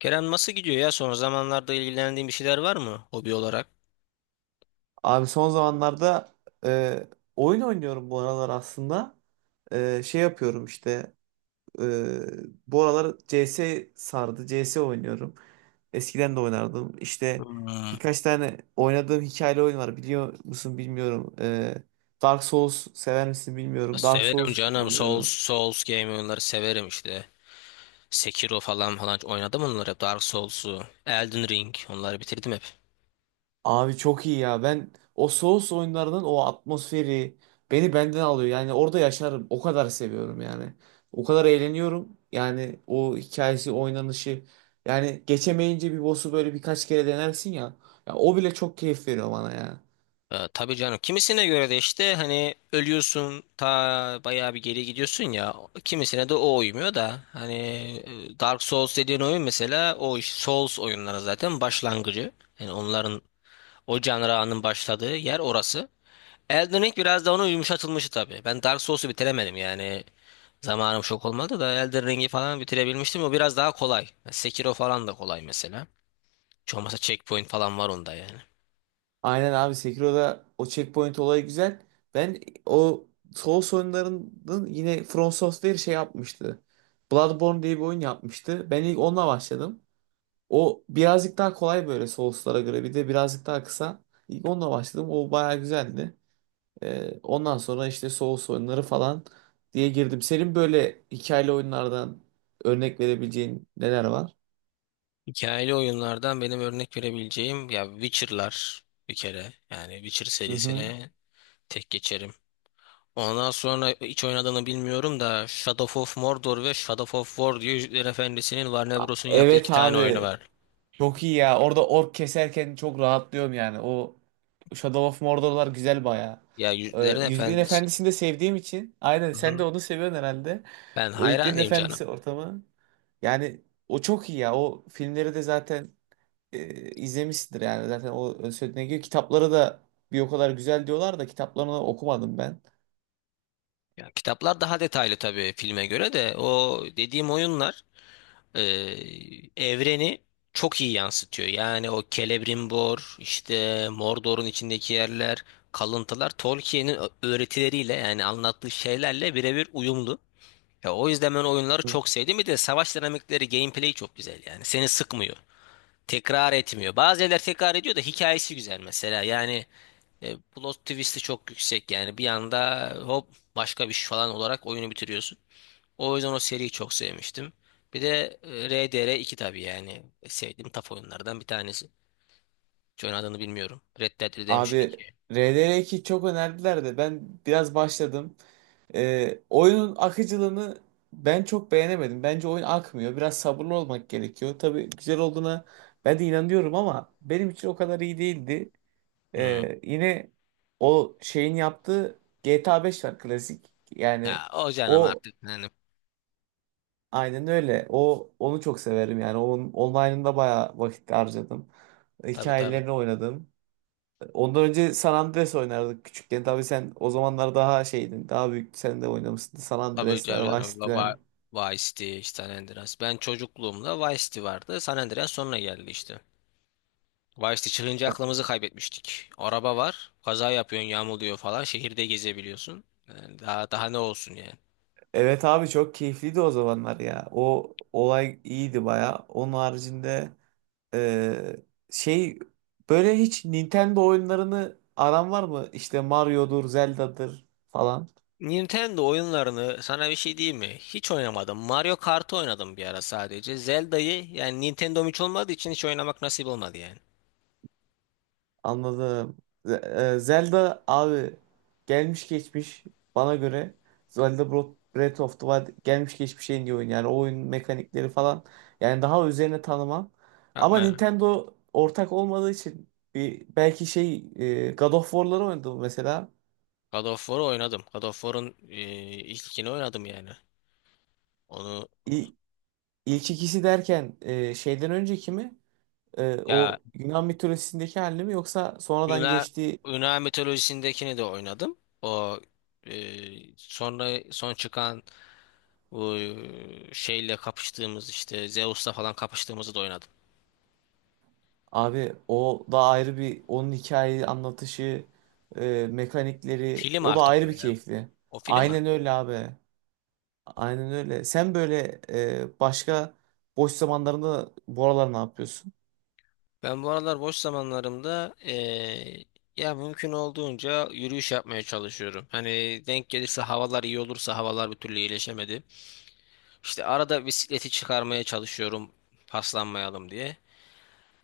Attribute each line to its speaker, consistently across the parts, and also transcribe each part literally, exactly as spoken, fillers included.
Speaker 1: Kerem nasıl gidiyor ya? Son zamanlarda ilgilendiğin bir şeyler var mı hobi olarak?
Speaker 2: Abi son zamanlarda e, oyun oynuyorum bu aralar aslında. E, şey yapıyorum işte e, bu aralar C CS sardı. C S oynuyorum. Eskiden de oynardım. İşte
Speaker 1: Hmm.
Speaker 2: birkaç tane oynadığım hikayeli oyun var. Biliyor musun bilmiyorum. E, Dark Souls sever misin bilmiyorum. Dark
Speaker 1: Severim
Speaker 2: Souls
Speaker 1: canım. Souls,
Speaker 2: oynuyorum.
Speaker 1: Souls game oyunları severim işte. Sekiro falan falan oynadım onları hep. Dark Souls'u, Elden Ring onları bitirdim hep.
Speaker 2: Abi çok iyi ya. Ben o Souls oyunlarının o atmosferi beni benden alıyor. Yani orada yaşarım. O kadar seviyorum yani. O kadar eğleniyorum. Yani o hikayesi, oynanışı. Yani geçemeyince bir boss'u böyle birkaç kere denersin ya. Ya o bile çok keyif veriyor bana ya.
Speaker 1: Ee, tabii canım. Kimisine göre de işte hani ölüyorsun ta bayağı bir geri gidiyorsun ya. Kimisine de o uymuyor da hani e, Dark Souls dediğin oyun mesela o iş- Souls oyunları zaten başlangıcı. Yani onların o canranın başladığı yer orası. Elden Ring biraz da onun yumuşatılmışı tabii. Ben Dark Souls'u bitiremedim yani. Zamanım çok olmadı da Elden Ring'i falan bitirebilmiştim. O biraz daha kolay. Sekiro falan da kolay mesela. Hiç olmazsa checkpoint falan var onda yani.
Speaker 2: Aynen abi, Sekiro'da o checkpoint olayı güzel. Ben o Souls oyunlarının yine From Software şey yapmıştı. Bloodborne diye bir oyun yapmıştı. Ben ilk onunla başladım. O birazcık daha kolay böyle Souls'lara göre. Bir de birazcık daha kısa. İlk onunla başladım. O bayağı güzeldi. Ee, ondan sonra işte Souls oyunları falan diye girdim. Senin böyle hikayeli oyunlardan örnek verebileceğin neler var?
Speaker 1: Hikayeli oyunlardan benim örnek verebileceğim ya Witcher'lar bir kere. Yani Witcher
Speaker 2: Hı hı.
Speaker 1: serisini tek geçerim. Ondan sonra hiç oynadığını bilmiyorum da Shadow of Mordor ve Shadow of War diye Yüzüklerin Efendisi'nin Warner Bros'un yaptığı
Speaker 2: Evet
Speaker 1: iki tane oyunu
Speaker 2: abi.
Speaker 1: var.
Speaker 2: Çok iyi ya. Orada ork keserken çok rahatlıyorum yani. O Shadow of Mordor'lar güzel bayağı.
Speaker 1: Ya
Speaker 2: Ee,
Speaker 1: Yüzüklerin
Speaker 2: Yüzüklerin
Speaker 1: Efendisi.
Speaker 2: Efendisi'ni de sevdiğim için. Aynen,
Speaker 1: Hı
Speaker 2: sen de
Speaker 1: hı.
Speaker 2: onu seviyorsun herhalde.
Speaker 1: Ben
Speaker 2: O Yüzüklerin
Speaker 1: hayranıyım canım.
Speaker 2: Efendisi ortamı. Yani o çok iyi ya. O filmleri de zaten e, izlemişsindir yani. Zaten o ön sözüne giriyor. Kitapları da bir o kadar güzel diyorlar da kitaplarını okumadım ben.
Speaker 1: Ya kitaplar daha detaylı tabii filme göre de o dediğim oyunlar e, evreni çok iyi yansıtıyor. Yani o Celebrimbor, işte Mordor'un içindeki yerler, kalıntılar Tolkien'in ö- öğretileriyle yani anlattığı şeylerle birebir uyumlu. Ya o yüzden ben oyunları
Speaker 2: Hı.
Speaker 1: çok sevdim. Bir de savaş dinamikleri, gameplay çok güzel yani. Seni sıkmıyor, tekrar etmiyor. Bazı yerler tekrar ediyor da hikayesi güzel mesela. Yani e, plot twist'i çok yüksek. Yani bir anda hop başka bir şey falan olarak oyunu bitiriyorsun. O yüzden o seriyi çok sevmiştim. Bir de e, R D R iki tabii yani sevdiğim taf oyunlardan bir tanesi. Hiç adını bilmiyorum. Red Dead
Speaker 2: Abi
Speaker 1: Redemption iki.
Speaker 2: R D R iki çok önerdiler de ben biraz başladım. Ee, oyunun akıcılığını ben çok beğenemedim. Bence oyun akmıyor. Biraz sabırlı olmak gerekiyor. Tabii güzel olduğuna ben de inanıyorum ama benim için o kadar iyi değildi.
Speaker 1: Hmm.
Speaker 2: Ee, yine o şeyin yaptığı G T A beş var klasik. Yani
Speaker 1: Ya o canım
Speaker 2: o
Speaker 1: artık yani,
Speaker 2: aynen öyle. O onu çok severim yani. Onun online'ında bayağı vakit harcadım.
Speaker 1: tabii tabii.
Speaker 2: Hikayelerini oynadım. Ondan önce San Andreas oynardık küçükken. Tabii sen o zamanlar daha şeydin. Daha büyük sen de oynamışsın. San
Speaker 1: Tabii
Speaker 2: Andreas'ler, Vice
Speaker 1: canım
Speaker 2: City'ler.
Speaker 1: baba Vice City, işte San Andreas. Ben çocukluğumda Vice City vardı. San Andreas sonra geldi işte. Vice'de çıkınca aklımızı kaybetmiştik. Araba var, kaza yapıyorsun, yağmalıyor falan, şehirde gezebiliyorsun. Yani daha daha ne olsun yani.
Speaker 2: Evet abi, çok keyifliydi o zamanlar ya. O olay iyiydi baya. Onun haricinde e, şey, böyle hiç Nintendo oyunlarını aran var mı? İşte Mario'dur, Zelda'dır falan.
Speaker 1: Nintendo oyunlarını sana bir şey diyeyim mi? Hiç oynamadım. Mario Kart'ı oynadım bir ara sadece. Zelda'yı yani Nintendo'm hiç olmadığı için hiç oynamak nasip olmadı yani.
Speaker 2: Anladım. Z- e, Zelda abi gelmiş geçmiş bana göre Zelda Bro- Breath of the Wild gelmiş geçmiş en iyi oyun. Yani o oyun mekanikleri falan, yani daha üzerine tanımam. Ama
Speaker 1: Yapma ya.
Speaker 2: Nintendo ortak olmadığı için bir belki şey, e, God of War'ları oynadım mesela.
Speaker 1: God of War'u oynadım. God of War'un e, ilk ikini oynadım yani. Onu
Speaker 2: İ- İlk ikisi derken e, şeyden önceki mi? E,
Speaker 1: ya
Speaker 2: o Yunan mitolojisindeki halini mi yoksa sonradan
Speaker 1: Yunan
Speaker 2: geçtiği?
Speaker 1: Yunan mitolojisindekini de oynadım. O e, sonra son çıkan bu e, şeyle kapıştığımız işte Zeus'la falan kapıştığımızı da oynadım.
Speaker 2: Abi o da ayrı, bir onun hikaye anlatışı, e, mekanikleri,
Speaker 1: Film
Speaker 2: o da
Speaker 1: artık o
Speaker 2: ayrı bir
Speaker 1: ya.
Speaker 2: keyifli.
Speaker 1: O film
Speaker 2: Aynen
Speaker 1: artık.
Speaker 2: öyle abi. Aynen öyle. Sen böyle e, başka boş zamanlarında bu aralar ne yapıyorsun?
Speaker 1: Ben bu aralar boş zamanlarımda eee, ya mümkün olduğunca yürüyüş yapmaya çalışıyorum. Hani denk gelirse havalar iyi olursa havalar bir türlü iyileşemedi. İşte arada bisikleti çıkarmaya çalışıyorum paslanmayalım diye.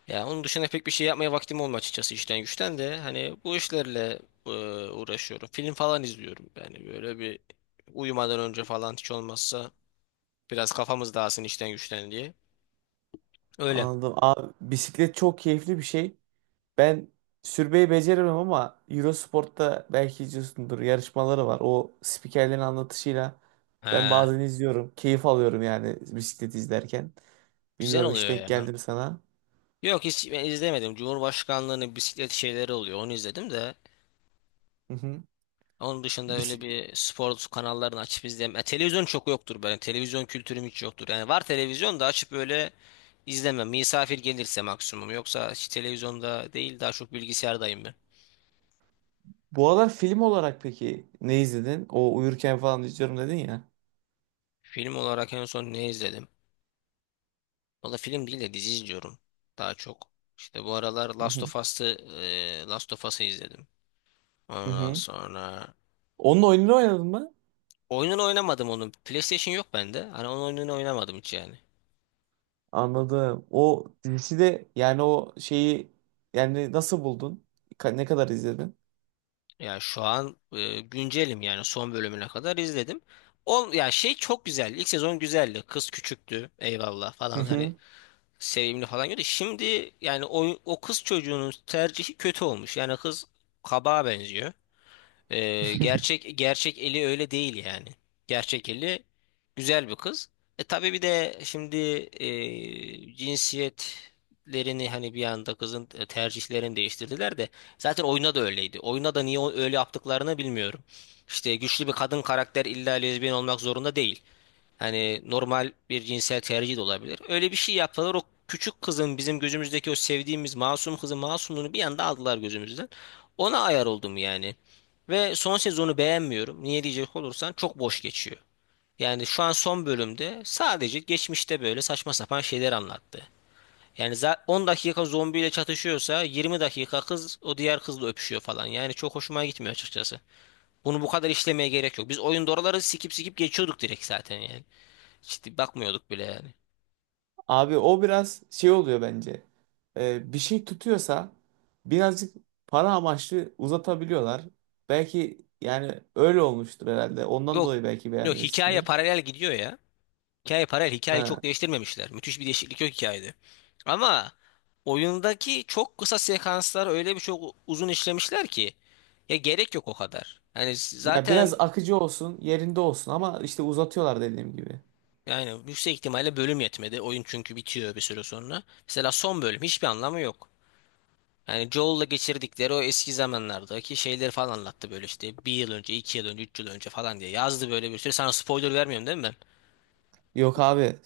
Speaker 1: Ya onun dışında pek bir şey yapmaya vaktim olmuyor açıkçası işten güçten de hani bu işlerle eee, uğraşıyorum. Film falan izliyorum yani böyle bir uyumadan önce falan hiç olmazsa biraz kafamız dağılsın işten güçten diye. Öyle.
Speaker 2: Anladım. Abi bisiklet çok keyifli bir şey. Ben sürmeyi beceremem ama Eurosport'ta belki izliyorsundur, yarışmaları var. O spikerlerin anlatışıyla ben
Speaker 1: He.
Speaker 2: bazen izliyorum. Keyif alıyorum yani bisiklet izlerken.
Speaker 1: Güzel
Speaker 2: Bilmiyorum, hiç
Speaker 1: oluyor
Speaker 2: denk
Speaker 1: yani.
Speaker 2: geldim sana.
Speaker 1: Yok hiç ben izlemedim. Cumhurbaşkanlığının bisiklet şeyleri oluyor. Onu izledim de.
Speaker 2: Hı hı.
Speaker 1: Onun dışında öyle
Speaker 2: Bis-
Speaker 1: bir spor kanallarını açıp izleyemem. E, televizyon çok yoktur benim. Televizyon kültürüm hiç yoktur. Yani var televizyon da açıp böyle izlemem. Misafir gelirse maksimum. Yoksa hiç televizyonda değil daha çok bilgisayardayım ben.
Speaker 2: Bu aralar film olarak peki ne izledin? O uyurken falan izliyorum dedin ya.
Speaker 1: Film olarak en son ne izledim? Valla film değil de dizi izliyorum. Daha çok. İşte bu aralar
Speaker 2: Hı
Speaker 1: Last
Speaker 2: hı.
Speaker 1: of Us'ı, e, Last of Us'ı izledim.
Speaker 2: Hı
Speaker 1: Ondan
Speaker 2: hı.
Speaker 1: sonra
Speaker 2: Onun oyununu oynadın mı?
Speaker 1: oyununu oynamadım onun. PlayStation yok bende. Hani onun oyununu oynamadım hiç yani.
Speaker 2: Anladım. O dizisi de, yani o şeyi, yani nasıl buldun? Ka- Ne kadar izledin?
Speaker 1: Ya şu an e, güncelim yani son bölümüne kadar izledim. On, ya şey çok güzel. İlk sezon güzeldi. Kız küçüktü. Eyvallah
Speaker 2: Hı
Speaker 1: falan hani
Speaker 2: hı.
Speaker 1: sevimli falan gördü. Şimdi yani o, o kız çocuğunun tercihi kötü olmuş. Yani kız kabağa benziyor. Ee, gerçek gerçek Eli öyle değil yani. Gerçek Eli güzel bir kız. E tabii bir de şimdi e, cinsiyetlerini hani bir anda kızın e, tercihlerini değiştirdiler de zaten oyuna da öyleydi. Oyuna da niye o- öyle yaptıklarını bilmiyorum. İşte güçlü bir kadın karakter illa lezbiyen olmak zorunda değil. Hani normal bir cinsel tercih de olabilir. Öyle bir şey yaptılar. O küçük kızın bizim gözümüzdeki o sevdiğimiz masum kızın masumluğunu bir anda aldılar gözümüzden. Ona ayar oldum yani. Ve son sezonu beğenmiyorum. Niye diyecek olursan çok boş geçiyor. Yani şu an son bölümde sadece geçmişte böyle saçma sapan şeyler anlattı. Yani za- on dakika zombiyle çatışıyorsa yirmi dakika kız o diğer kızla öpüşüyor falan. Yani çok hoşuma gitmiyor açıkçası. Bunu bu kadar işlemeye gerek yok. Biz oyunda oraları sikip sikip geçiyorduk direkt zaten yani. Ciddi bakmıyorduk bile yani.
Speaker 2: Abi o biraz şey oluyor bence. Ee, bir şey tutuyorsa birazcık para amaçlı uzatabiliyorlar. Belki, yani öyle olmuştur herhalde. Ondan
Speaker 1: Yok.
Speaker 2: dolayı belki
Speaker 1: Yok, hikaye
Speaker 2: beğenmemişsindir.
Speaker 1: paralel gidiyor ya. Hikaye paralel. Hikayeyi
Speaker 2: Ha.
Speaker 1: çok değiştirmemişler. Müthiş bir değişiklik yok hikayede. Ama oyundaki çok kısa sekanslar öyle bir çok uzun işlemişler ki ya gerek yok o kadar. Yani
Speaker 2: Ya biraz
Speaker 1: zaten
Speaker 2: akıcı olsun, yerinde olsun ama işte uzatıyorlar dediğim gibi.
Speaker 1: yani yüksek ihtimalle bölüm yetmedi. Oyun çünkü bitiyor bir süre sonra. Mesela son bölüm hiçbir anlamı yok. Yani Joel'la geçirdikleri o eski zamanlardaki şeyleri falan anlattı böyle işte bir yıl önce, iki yıl önce, üç yıl önce falan diye yazdı böyle bir sürü. Sana spoiler vermiyorum, değil mi?
Speaker 2: Yok abi,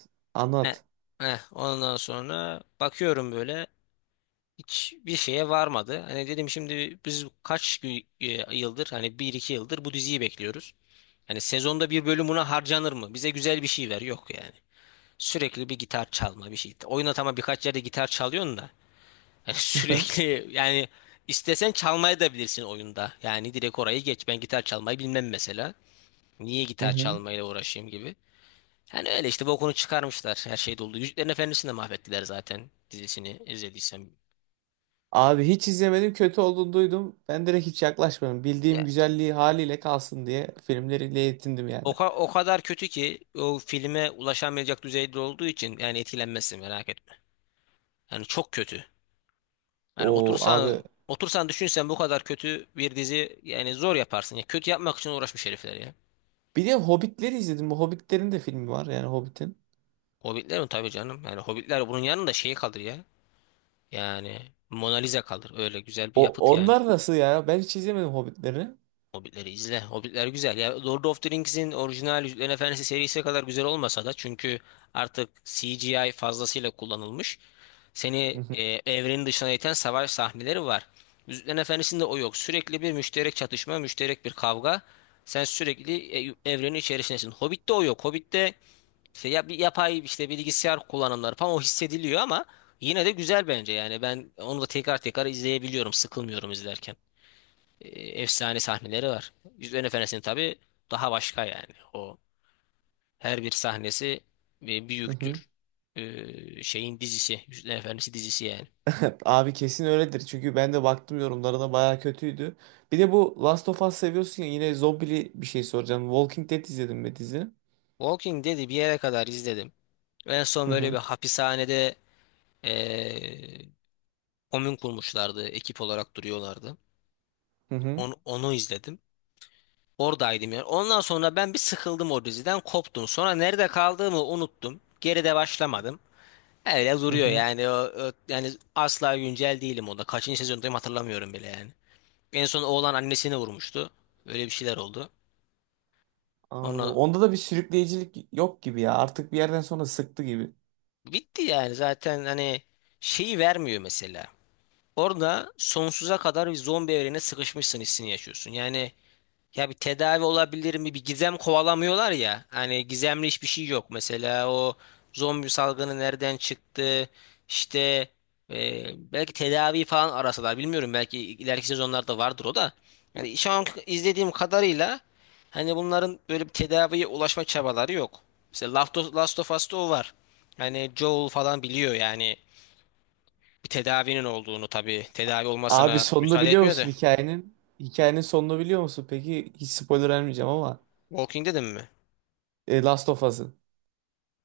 Speaker 1: Ne?
Speaker 2: anlat.
Speaker 1: Heh, ondan sonra bakıyorum böyle hiçbir şeye varmadı. Hani dedim şimdi biz kaç gü- e, yıldır hani bir iki yıldır bu diziyi bekliyoruz. Hani sezonda bir bölüm buna harcanır mı? Bize güzel bir şey ver. Yok yani. Sürekli bir gitar çalma bir şey. Oyuna tamam birkaç yerde gitar çalıyorsun da. Hani
Speaker 2: Hı
Speaker 1: sürekli yani istesen çalmayı da bilirsin oyunda. Yani direkt orayı geç. Ben gitar çalmayı bilmem mesela. Niye gitar
Speaker 2: hı.
Speaker 1: çalmayla uğraşayım gibi. Yani öyle işte bokunu çıkarmışlar. Her şey doldu. Yüzüklerin Efendisi'ni de mahvettiler zaten dizisini izlediysem.
Speaker 2: Abi hiç izlemedim, kötü olduğunu duydum. Ben direkt hiç yaklaşmadım. Bildiğim
Speaker 1: Ya,
Speaker 2: güzelliği haliyle kalsın diye filmleriyle yetindim yani.
Speaker 1: o, ka- o kadar kötü ki o filme ulaşamayacak düzeyde olduğu için yani etkilenmezsin merak etme. Yani çok kötü. Yani
Speaker 2: O
Speaker 1: otursan
Speaker 2: abi.
Speaker 1: otursan düşünsen bu kadar kötü bir dizi yani zor yaparsın. Ya, kötü yapmak için uğraşmış herifler ya.
Speaker 2: Bir de Hobbitleri izledim. Bu Hobbitlerin de filmi var yani, Hobbit'in.
Speaker 1: Hobbitler mi tabii canım. Yani Hobbitler bunun yanında şey kalır ya. Yani Mona Lisa kalır. Öyle güzel bir
Speaker 2: O
Speaker 1: yapıt yani.
Speaker 2: onlar nasıl ya? Ben hiç izlemedim Hobbitleri.
Speaker 1: Hobbitleri izle. Hobbitler güzel. Ya Lord of the Rings'in orijinal Yüzüklerin Efendisi serisi kadar güzel olmasa da çünkü artık C G I fazlasıyla kullanılmış.
Speaker 2: Hı
Speaker 1: Seni
Speaker 2: hı.
Speaker 1: e, evrenin dışına iten savaş sahneleri var. Yüzüklerin Efendisi'nde o yok. Sürekli bir müşterek çatışma, müşterek bir kavga. Sen sürekli e, evrenin içerisindesin. Hobbit'te o yok. Hobbit'te işte ya bir yapay işte bilgisayar kullanımları falan o hissediliyor ama yine de güzel bence yani ben onu da tekrar tekrar izleyebiliyorum. Sıkılmıyorum izlerken e, efsane sahneleri var. Yüzüklerin Efendisi'nin tabii daha başka yani. O her bir sahnesi bir
Speaker 2: Hı hı.
Speaker 1: büyüktür. E, şeyin dizisi, Yüzüklerin Efendisi dizisi yani.
Speaker 2: Abi kesin öyledir. Çünkü ben de baktım yorumlarına, bayağı kötüydü. Bir de bu Last of Us seviyorsun ya, yine zombili bir şey soracağım. Walking Dead izledin mi dizi?
Speaker 1: Walking Dead'i bir yere kadar izledim. En son
Speaker 2: Hı
Speaker 1: böyle
Speaker 2: hı.
Speaker 1: bir hapishanede e, komün kurmuşlardı. Ekip olarak duruyorlardı.
Speaker 2: Hı hı.
Speaker 1: Onu, onu izledim. Oradaydım yani. Ondan sonra ben bir sıkıldım o diziden, koptum. Sonra nerede kaldığımı unuttum. Geride başlamadım. Öyle
Speaker 2: Hı
Speaker 1: duruyor
Speaker 2: hı.
Speaker 1: yani. O, o- yani asla güncel değilim o da. Kaçıncı sezondayım hatırlamıyorum bile yani. En son oğlan annesini vurmuştu. Öyle bir şeyler oldu. Ona
Speaker 2: Anladım. Onda da bir sürükleyicilik yok gibi ya. Artık bir yerden sonra sıktı gibi.
Speaker 1: bitti yani zaten hani şeyi vermiyor mesela. Orada sonsuza kadar bir zombi evrene sıkışmışsın hissini yaşıyorsun. Yani ya bir tedavi olabilir mi? Bir gizem kovalamıyorlar ya. Hani gizemli hiçbir şey yok. Mesela o zombi salgını nereden çıktı? İşte e, belki tedavi falan arasalar. Bilmiyorum belki ileriki sezonlarda vardır o da. Yani şu an izlediğim kadarıyla hani bunların böyle bir tedaviye ulaşma çabaları yok. Mesela Last of Last of Us'ta o var. Hani Joel falan biliyor yani bir tedavinin olduğunu tabii. Tedavi
Speaker 2: Abi
Speaker 1: olmasına
Speaker 2: sonunu
Speaker 1: müsaade
Speaker 2: biliyor
Speaker 1: etmiyor da.
Speaker 2: musun hikayenin? Hikayenin sonunu biliyor musun? Peki, hiç spoiler vermeyeceğim ama
Speaker 1: Walking dedim mi?
Speaker 2: e, Last of Us'ın.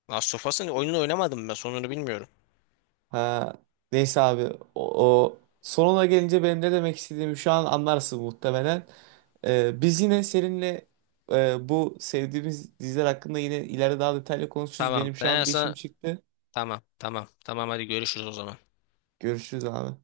Speaker 1: Last of Us'ın oyununu oynamadım, ben sonunu bilmiyorum.
Speaker 2: Ha, neyse abi, o, o sonuna gelince benim ne demek istediğimi şu an anlarsın muhtemelen. Ee, biz yine seninle e, bu sevdiğimiz diziler hakkında yine ileride daha detaylı konuşuruz.
Speaker 1: Tamam,
Speaker 2: Benim şu
Speaker 1: ben
Speaker 2: an bir işim
Speaker 1: sana
Speaker 2: çıktı.
Speaker 1: tamam tamam tamam hadi görüşürüz o zaman.
Speaker 2: Görüşürüz abi.